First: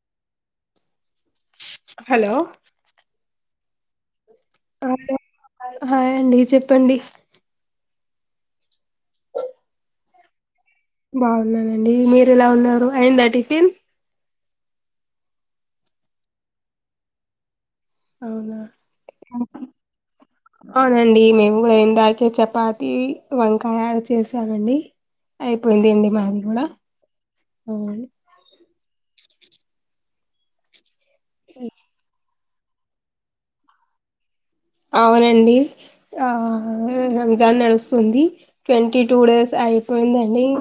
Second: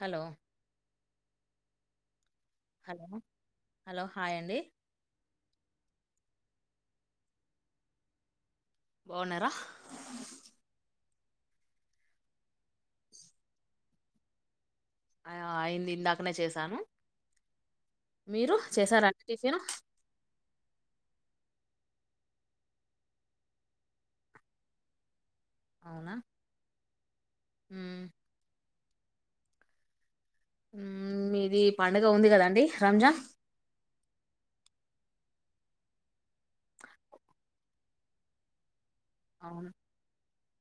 Hello hello hello hello hi అండి hello hi అండి చెప్పండి బాగున్నారా బాగున్నానండి మీరు ఎలా ఉన్నారు అయిందా టిఫిన్ ఆ అయింది ఇందాకనే చేసాను మీరు అవునా చేసార అండి టిఫిను అవునండి మేము కూడా ఇందాకే చపాతి వంకాయ చేసామండి అయిపోయింది అండి అవునా మాది కూడా అవు మ్మ్ మ్మ్ మీది పండుగ ఉంది కదండి డి రంజాన్ అవునండి ఆ రంజాన్ నడుస్తుంది ట్వంటీ టూ డేస్ అవును అయిపోయింది అండి ఇ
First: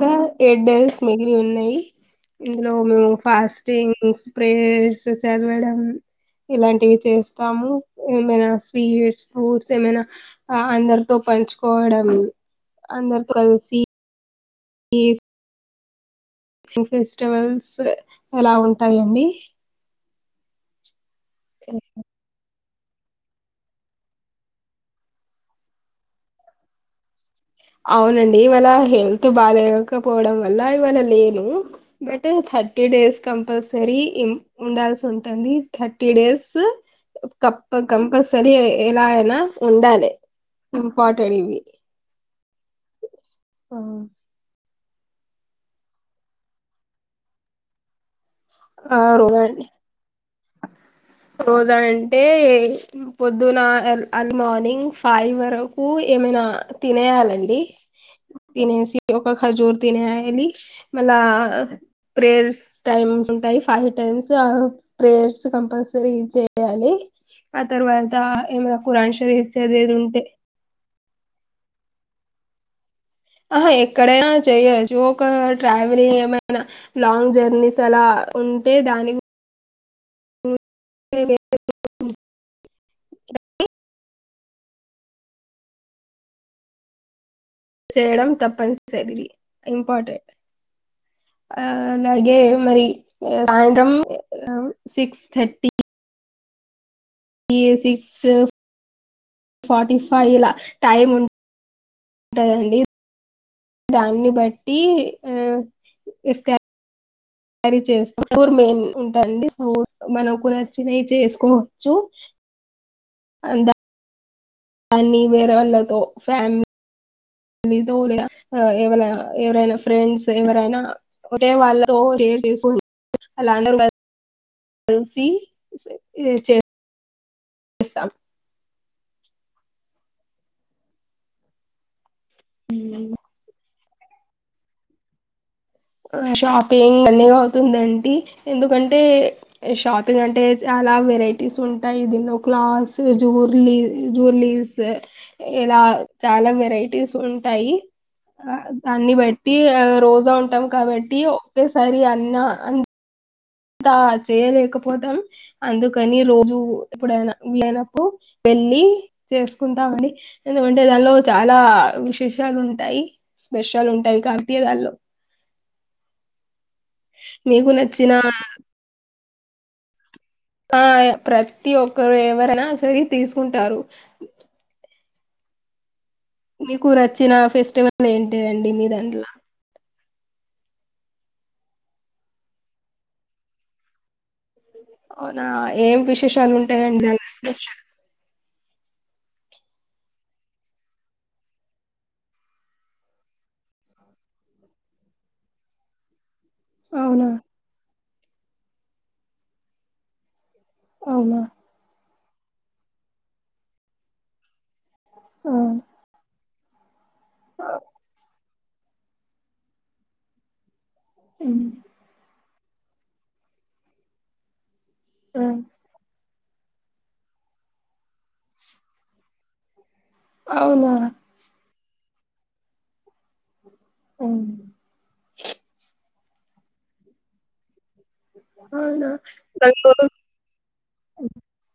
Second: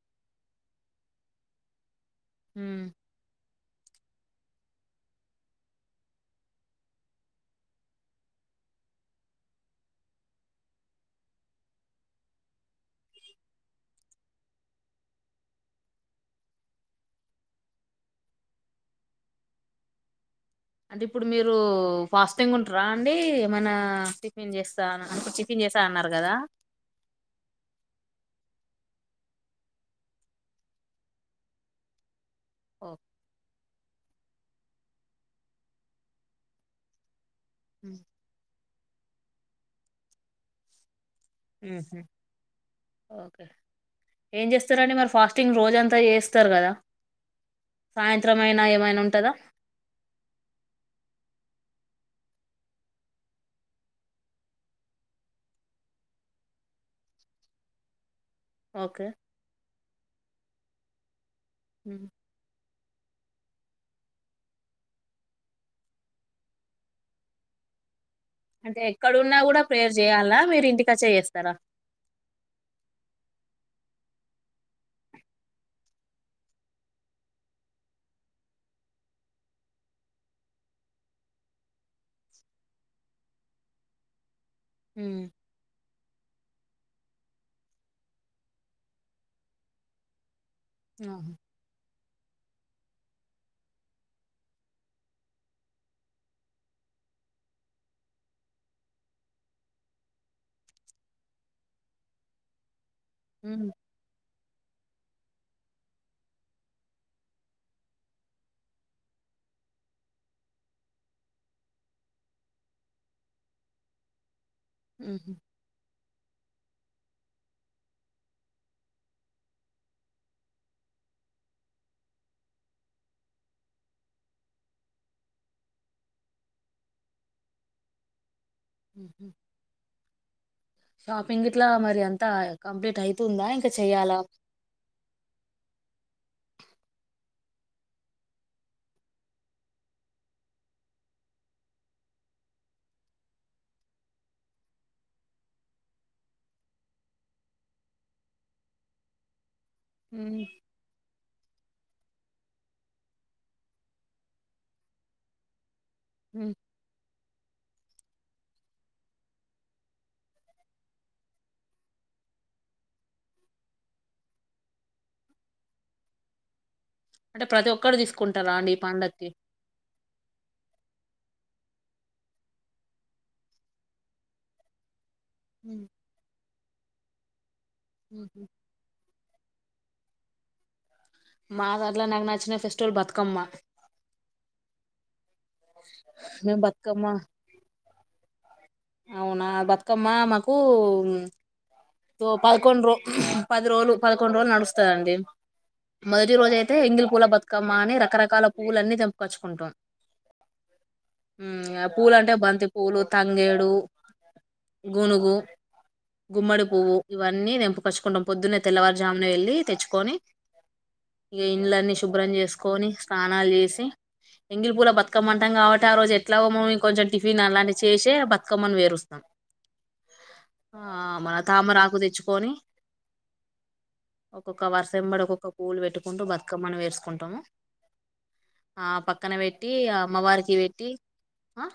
ఎడ్డల్స్ మిగిలి ఉన్నాయి ఇందులో మ్మ్ మేము ఫాస్ట్ స్టింగ్స్ ప్రేయర్స్ చదవడం ఇలాంటివి చేస్తాము ఏమైనా స్వీట్స్ ఫ్రూట్స్ ఏమైనా అందరితో పంచుకోవడం అందరు కలిసి ఏ ఫెస్టివల్స్ ఎలా ఉంటాయండి అంటే ఇప్పుడు మీరు ఫాస్టింగ్ ఉంట ట్రాండి ఏమైన్నా టిఫిన్ చేస్తా అ చిఫిన్ చేస్తా అన్నారు కదా అవునండి ఇవాళ హెల్త్ బాగాకపోవడం వల్ల ఇవాళ లేను బట్ థర్టీ ఓ- డేస్ కంపల్స సరి ఉండాల్సి ఉంటుంది థర్టీ డేస్ కప్ప మ్మ్ కంపల్సరి ఎలా అయినా ఉండాలి పాటటివి మ్మ్. ఓకే ఏం చే చేస్తారండి మరి ఫాస్టింగ్ రోజంతా చేస్తరు కదా చిత్రమైన ఆ, ఏమైనా ఉంటుందా రోజా రోజా అంటే పొద్దున అర్లీ మార్నింగ్ ఫైవ్ వరకు ఏమైనా తినేయాలండి తినేసి ఓకే ఒక ఖజూరు తినేయాలి మల్లా మ్మ్. ప్రేర్స్ టైమ్స్ ఉంటాయి ఫైవ్ టైమ్స్ ఆ ప్రేయర్స్ కంపల్స సరి చేయాలి ఆ తర్వాత త ఏమన్న అంటే ఖరాన్ షరీఫ్ చదివేది ఉంటే కచ్చె చేస్తారా ఆహా ఎక్కడైనా చెయ్యచ్చు ఒక ట్రావెలింగ్ ఏమైనా లాంగ్ జర్నీస్ అలా ఉంటే దాని గురి [inaudible] మ్మ్ చేయడం తప్పనిసరి ఇంపార్టెంట్ ఆహా. ఆ అలాగే మరి సాయంత్రం సిక్స్ థర్టీ ఇగ సిక్స్ ఫార్టీ ఫైవ్ ల టైం ఉ ఉంటుందండి, మ్మ్. దాన్ని బటి ట్టి ఇ ఇ [inaudible] మెయిన్ ఉంటుడి మనకు నచ్చినవి చేసుకోవచ్చు అ, కానీ ఉహు వేరే వాళ్ళతో ఫ్యామిలీ, దు లేదా ఎవలేనా ఎవరైనా ఫ్రెండ్స్ ఎవరైనా పోతే వాళ్ళతో ఏ చేసు వాళ్లందరూ కలిసి చే చేస్తాం షాపింగ్ గిట్ల మరి ఆ త కంప్లీట్ ఉమ్ అయితుందా ఇంకా చే చెయాలా ఆ షాపింగ్ మెల్లగా అవుతుందండి ఎందుకంటే షాపింగ్ అంటే చాలా వెరైటీస్ ఉంటాయి. దీనిలో క్లాస్ జూర్లీ జూర్లీస్ ఇలా చాలా వెరైటీస్ ఉంటాయి, ఆ అన్ని బటి, టి రోజా మ్మ్. ఉంటాం ఏంటి ఒకే సారి అన్ని ఆ అంత చేయలేకపోదాం అందుకు, కనీ మ్మ్. రోజు ఎప్పుడైనా వీలైనప్పుడు, పు వెళ్ళి చేసుకుంటామని. ఎందుకంటే దాలో చాలా విశేషాలు ఉంటాయి. స్పెషలు ఉంటాయి కాబట్టి దాంట్లో, అంటే ప్రతి ఒక్కరు తీసుకుంటారా అండి ఈ పండక్కి, ఆ ప్రతి ఒక్కరు ఎవరైనా సరే తీసుకుంటారు, ఊ మీకునచ్చినా ఫెస్ వల్ ఏంటి మ్మ్హ్మ్. అండి మీ దాంట్ల, మా దాంట్లో నాకు నచ్చిన ఫెస్టివల్ బతుకమ్మ, అవునా ఏం విశేషాలు మేము బతుకమ్మ ఉంటాయండి [unintelligible] అవునా బతుకమ్మ. మాకు తో పదకొండు రో పది రోజులు పదకొండు రోజులు నడుస్తదండి మొదటి, రోజ అయితే ఎంగిల పూల అవునా బతుకమ్మ అని రక రకా, రకాల పువ్వులన్నీ తెంపకచ్చుకుంటాం, అవునా ఊ ఆ పూలు అంటే బంతి పూలు తంగే, డు గునుగు ఆ గుమ్మడి, పువ్వు ఇవన్నీ ఆ తెంపకొచ్చుకుంటాం పొద్దున, తెల్లవారుజామునే వెళ్ళి తెచ్చుకొని, ఇగ హ్మ్. ఇండ్లన్నీ శుభ్రం చేసు కొని స్నానాలు చేసి ఎంగిలి పూల బతు కమ్మ ఆ! కాబట్టి ఆ రోజు ఎ ఎట్లామో కొంచెం టిఫిన్ అలానే చేసే బ పకమని వేరుొస్తాం ఆ అవునా మన తామరా ప్పు తెచ్చుకొని హ్మ్. ఒక్కొక్క వర్షంబడి ఒక్కొక్క పూలు పెట్టుకు కుంటూ బతుకమ్మను వేసుకుంటాము ఆ అవునా పక్కన పెట్టి దాంట్లో అమ్మవారికి పెట్టి ఆ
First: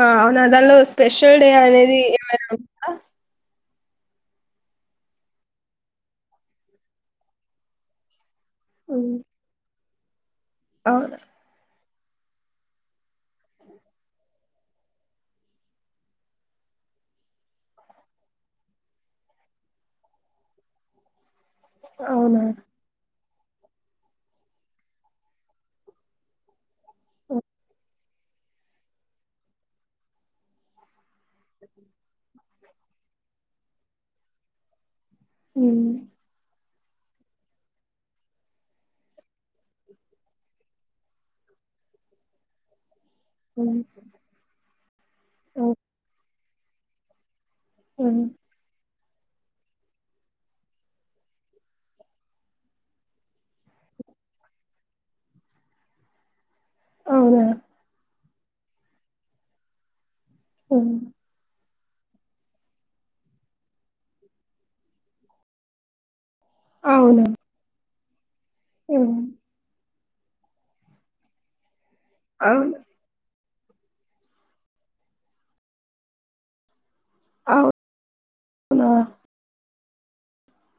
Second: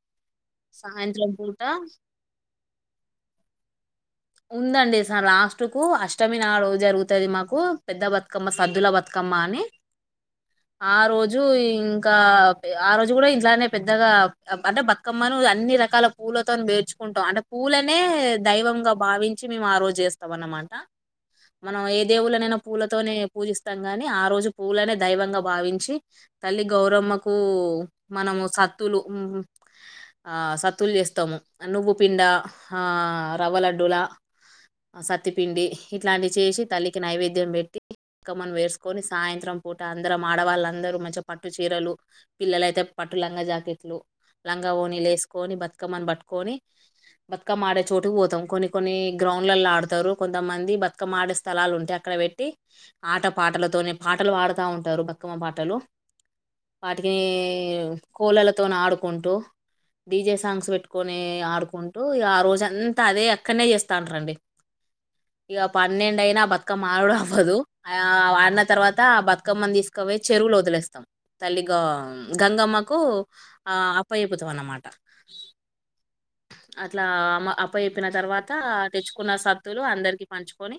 ఆ దానిలో సాయంత్రం స్పెషల్ డే పూట అనేది ఏమైనా ఉా ఉందండి లాస్ట్ కు అష్టమి నాడు జరుగుతది మాకు పెద్ద బర్ బతుకమ్మ సద్దుల బతుకమ్మ అని ఆ అవునా రోజు ఇం ఇంకా ఆ రోజు కూడా ఇంట్లానే పెద్దగా అంటే బతుకమ్మను అన్ని రకాల పూలతో మేర్చుకుంటాం అంటే పూలనే దైవంగా భావించి మేము ఆ రోజు చేస్తాంన్నమాట మనం ఏ అవునా దేవులనైనా పూలతోనే పూజిస్తాం గాని ఆ రోజు పూవలనే దైవంగా భావించి తల్లి గౌరమ్మకు అవునా మనము సత్తులు ఆ సత్తులు చేస్తాము నువ్వు పిండా ఆ రవలడ్డ లా ఆ సత్తిపిండి హ్మ్. ఇట్లాంటి చేసి తల్లికి నైవేద్యం పెట్టిక్కమ్మనం వేసుకొని సాయంత్రం పూట అందరం ఆడవాళ్ళందరూ మంచి పట్టు చీరలు పిల్లలయితే పట్టు లంగా హ్మ్. జాకెట్లు లంగా ఓనీలు వేసుకొని హ్మ్. బతుకమ్మని పట్టుకొని బత్కా మ మాడే చోటే హ్మ్. వతాం కొన్ని గ్రౌండ్లలో ఆడుతారు కొంతమంది బతుకమ్మ ఆడే స్థలాలు ఉంటే అక్కడ పెట్టి ఆట పాటలతో పాటలు ఆడుతా ఉంటారు బతుకమ్మ పాటలు వాటికిని అవునా కూలలతో ఆడుకుంటూ డీజే సాంగ్స్ హ్మ్. పెట్టుకొని ఆడుకుంట ఆ రోజుంత అదే అ పక్కనే చేస్తాను రండి ఇక పన్నెండు అయినా పక్కక అవునా మారడుబదు ఆ అన్న తర్వాత హ్మ్. ఆ బతుకమ్మని తీసు ఇవే చెరువులు వదిలేస్తాం తల్లిగా అవును. గంగమ్మకు ఆ అపచెపుతం అన్నమాట అట్లా అ అప్ప చెప్పిన తర్వాత అవునా తెచ్చుకున్న సత్ [unintelligible] అందరికి పంచుకొని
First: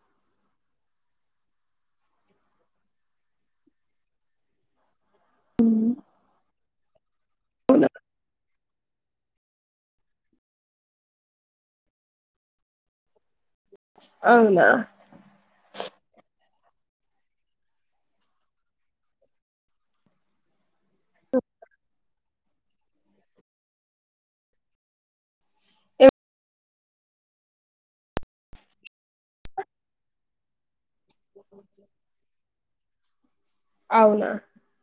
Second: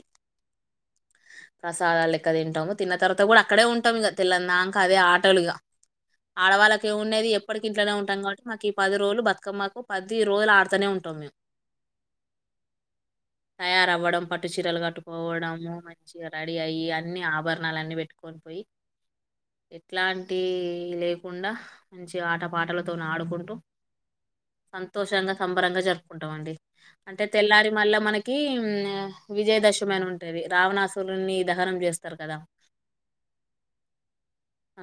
ప్రసాదాలు లెక్క తింటాము తిన్న తర్వాత కూడా అక్కడే ఉంటాం ఇక తెల్లందాక అదే ఆ [unintelligible] హ్మ్. ఆడవాల [unintelligible] ఎప్పటికి అవునా ఇంట్నే ఉంటా కాబటికు ఈ పది రోజులు బతుకమ్మకు పది [unintelligible] రోజులు ఆడుతూనే ఉంటాం మేము తయారవ్వడం పట్టు అవునా చీరలు కట్టుకోవడము మంచి రెడీ అయ్యి అన్నీ ఆభరణాలు అన్నీ పెట్టుకొని పోయి ఎట్లాంటి లేకుండా మంచి ఆటపాటలతో ఆడుకుంటూ సంతోషంగా సంబరంగా ఎవ్ జరుపుకుంటాం అండి అంటే తెల్లారి మళ్ళా మనకి విజయదశమి అని ఉంటేది రావణాసు ని దహనం చేస్తారు కదా అవునా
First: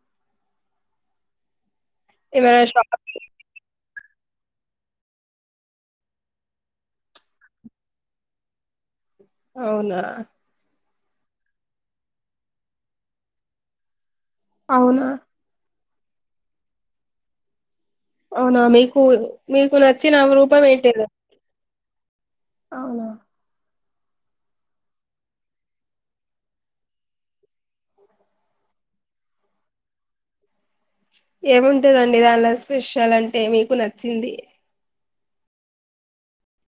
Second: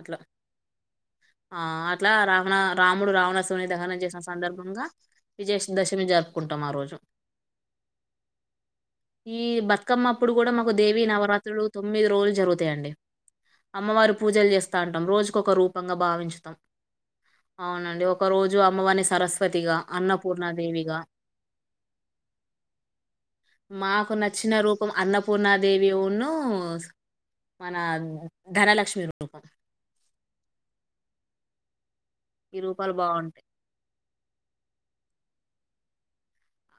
అట్లా ఆ అట్లా రావణ ఏమైనా షాప్ రాముడు రావణుడిని దహనం చే సంధబ్ గా విజయ దశమి జరుపుకుంటాం ఆ రోజు ఈ అవునా బతుకమ్మ అప్పుడు కూడా మాకు దే వి నవరాత్రులు తొమ్మిది రోజులు జరుగుతాయండి అమ్మవారి పూజలు చేస్తా ఉంటాం అవునా రోజుకు ఒకరూ [unintelligible] భావించుతాం అవునండి ఒకరోజు అవునా మీకు అమ్మవారిని సరస్వ మీకు నచ్చిన రూపం ఏంటి అవునా మాకు నచ్చిన రూపం అన్నపూర్ణాదేవిను మన ధనలక్ష్మి రూపం ఎ ఏముంటదండీ దానిలో ఈ రూపాలు స్పెషల్ అంటే బాగుంటాయి మీకు నచ్చింది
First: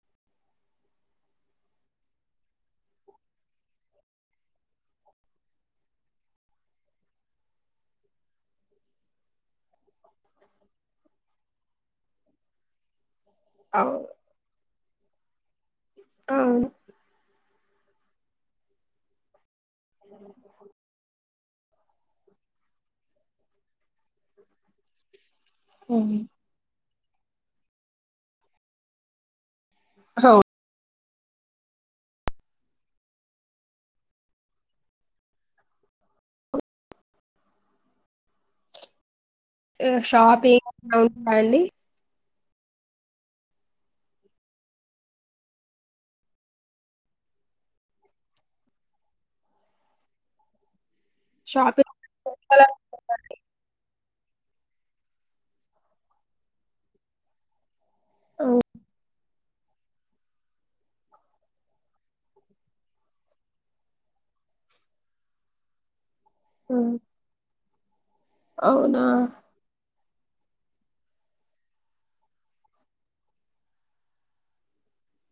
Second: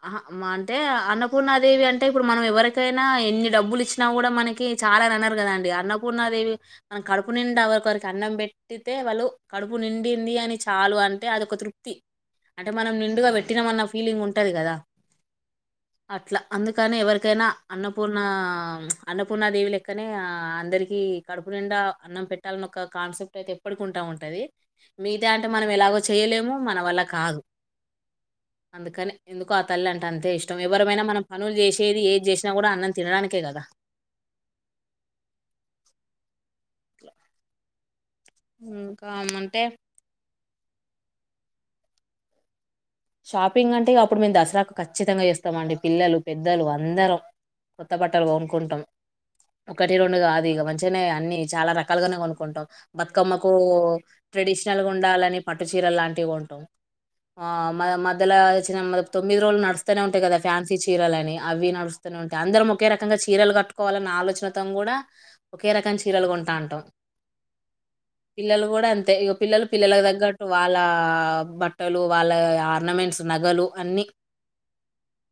ఆహ అంటే అన్నపూర్ణాదేవి అంటే ఇప్పుడు మనం ఎవరికైనా ఎన్ని డబ్బులు ఇచ్చినా కూడా మనకి చాలా అ అన్నారు కదాండి అన్నపూర్ణాదేవి మనం కడుపు నిండువరికరికి అన్నం పెట్టితే వాళ్ళు కడుపు నిండింది అని చాలు అంటే అదొక తృప్తి అంటే మనం నిండుగా పెట్ తన్న అవు ఫీలింగ్ ఉంట కదా అట్లా అవును అందుకని ఎవరికైనా అన్నపూర్ణ అన్నపూర్ణాదేవల లేకనే అందరికి కడుపు నిండా అన్నం పెట్టాలన్న ఒక కాన్సెప్ట్ అయితే ఎప్పటికి ఉంటా ఉంటది మీ అ అంటే మనం ఎలాగో హ్మ్. చేయలేము మన వాల్ల కాదు అందుకని ఎందుకో ఆ తల్లి అంటేంత అవు ఇష్టం ఎవరైనా మనం పనులు చేసేది. ఏది చేసినా కూడా అన్నం తినడానికే కదా ఇ [unintelligible] ఇ షాప్ ఏ అవునా అండి. షాపింగ్ అంటే ఇగ అప్పుడు మేము దసరాకు ఖచ్చితంగా చేస్తామ అండి. పిల్లలు పెద్దలు అందరం కొత్త బట్టలు కొనుకుంటాం. ఒకటి రెండు కాదు ఇగ మంచి అంటేనే అన్ని చాలా షాపింగ్ రకాలుగానే స్పెషల్ కొనుక్కుంటాం. బతుకమ్మకూ ట్రెడిషనల్గా ఉండాలని పట్టు చీరలు లాంటివి కొంటాం. ఆ మ మద్యల హ్మ్. వచ్చిన్న తొమ్మిది రో లు నడుస్తూనే ఉంటాయి. కదా ఫ్యాన్సీ చీరలని అవి నడుస్తూనే ఉంటాయి. అందరం ఒకే రకంగా చీరలు కట్టుకోవాలన్న ఆలోచనతో కూడా ఒకే రకం చీరలు కొంటా అంటాం. హ్మ్. పిల్లలు కూడా అవునా అంతే ఇ పిల్లలు పిల్లల దగ్ గట్ వాళ్ళ బట్టలు వాళ్ళ ఆర్నమెంట్స్, నగలు అన్ని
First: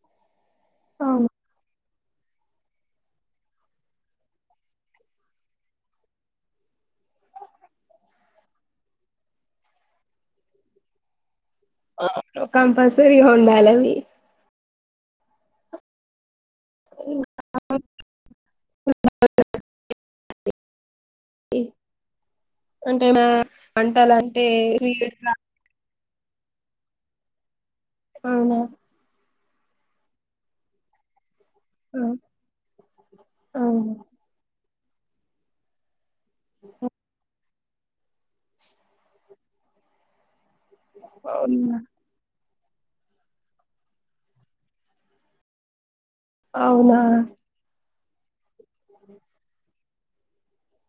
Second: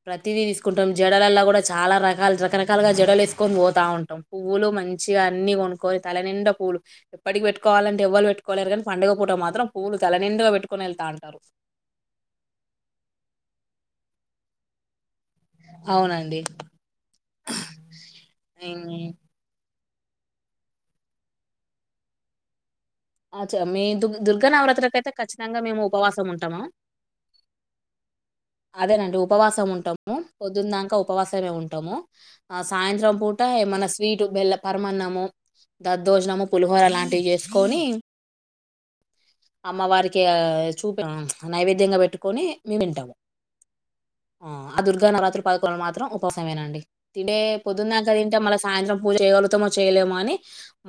ప్రతిది తీస్ కుంటాం. అవును జడల్లాల కూడా చాల రక్ చ్చల్ రకరకాలుగా జడలేసుకని పోతా ఉంటాం. పువ్వులు మంచిగా అన్ని కొనుక్కొని తలనిండ పూలు ఎప్పటికి పెట్టుకోవాలంటే ఎవ్వల్ పెట్టుకోలేరు. కానీ పంండగ పూట మాత్రం పూవ్వులు తలనిండుగా పెట్టుకొని వెళ్తా ఉంటారు. అ కంపల్సరి ఉండాలవి. అవునండి. ఉమ్, ఇ అచ్చ మేమ్ దు దుర్గ నవరాత్రకి అయితే స్వీట్స్ ఖచ్చితంగా మేము ఉపవాసం సం ఉంటాము అవునా అదేనండి. ఉపవాసం ఉంటాము. పొద్దుందాక ఉపవాసం సమే ఉంటాము. ఆ! ఆ సాయంత్రం పూట ఏమన్న అవును స్వీటు, బెల్లం పర్మన్నము దద్ దోజనము, పులిహోర లాంటివి చేస్ కోనీ అమ్మ వారికి ఆ చూప ప్చ్ అవునా నైవేద్యంగా పెట్టుకొని మేమ్ తింటాం. ఆ ఆ దుర్గా నవరాత్రులు పదకొలు మాత్రం ఉ కోసమేనండి. అవునా తింటే పొద్దుదాక తింటే మలస సాయంత్రం పూజచేయగలుగుతమో చేయలేము. అని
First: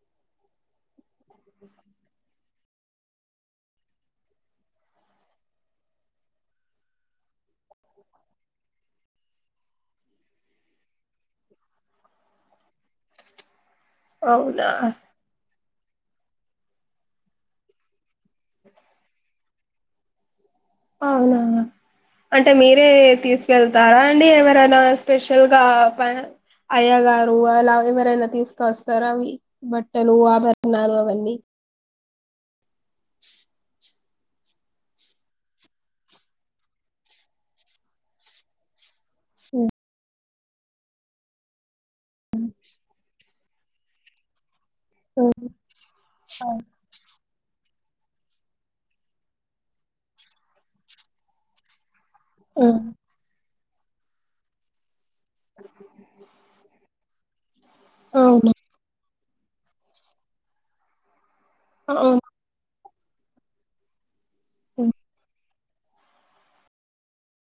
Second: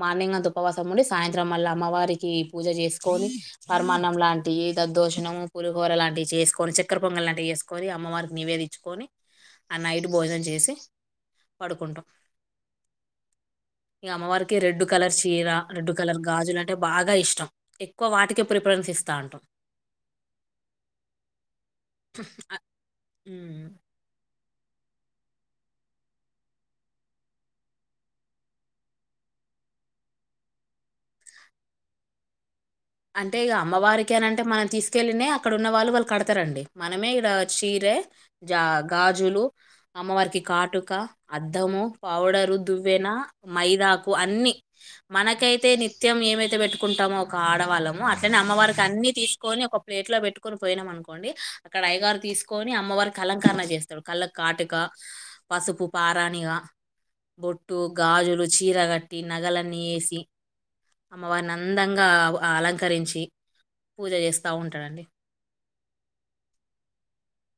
మార్నింగ్ అంత ఉపవాసం ఉండి. సాయంత్రం మల్ల అమ్మవార్ కి పూజ చేసుకొని పరమాన్నం లాంటివి దదోజణం పులిహోర లాంటివి చేసుకొని చక్కర పొంగల్ లాంటివి చేసుకొని అమ్మవారికి నివేదించుకొని ఆ నైట్ భోజనం చేసి పడుకుంటాం ఇగ అమ్మవారుకి అవునా రెడ్ కలర్ చీరా రెడ్ కలర్ గాజులై అవి బాగా ఇష్టం ఎక్కువ వాటికే ప్రిఫరెన్స్ ఇస్తా అంటాం అవున అంటే మీరే ఉమ్. తీసుకెళ్తారా అండి ఎవర చానా స్పెషల్ గా పైన అయ్యా గారు అలా ఎవరైనా తీసుకొస్తారా అవి బట్టలు ఆభరణాలు అవన్నీ అంటే ఇగ అమ్మవారికి కెనంటే మనం తీసుకెళ్ళనే అక్కడ ఉన్న వాళ్ళు వాళ్ళు కడతారండి మనమే ఇక్కడ చీర జా గాజులు అమ్మవారికి కాటుక అద్దము పౌడరు దువ్వెనా మైదకు అన్ని మనకైతే నిత్యం ఏమైతే పెట్టుకుంటామో కాడ్ డ వాళ్ళము అట్నే అమ్మవారికి అన్ని తీసుకొని ఒక ప్లేట్ లో పెట్టుకని పోయినాం అనుకోండి అక్కడ అయ్యగారు ఆ, తీసుకొని అమ్మవారి కలన్ కరణజ్ చేస్తాడు కళ్ళకు కాటుక పసుపు పారాణిగా బొట్ టు గాజులు అవునా చీర గట్టి ఇ నగలన్నీ ఏసి మానందంగా అవునా అలంకరించి పూజ జేస్త బాగుంటాడండి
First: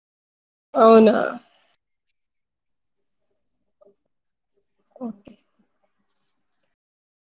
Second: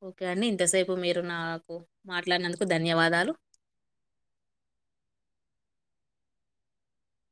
ఓకే అండి ఇంతసేపు అవునా మీరు నాకు మాట్లాడినందుకు ధన్యవాదాలు ఓకే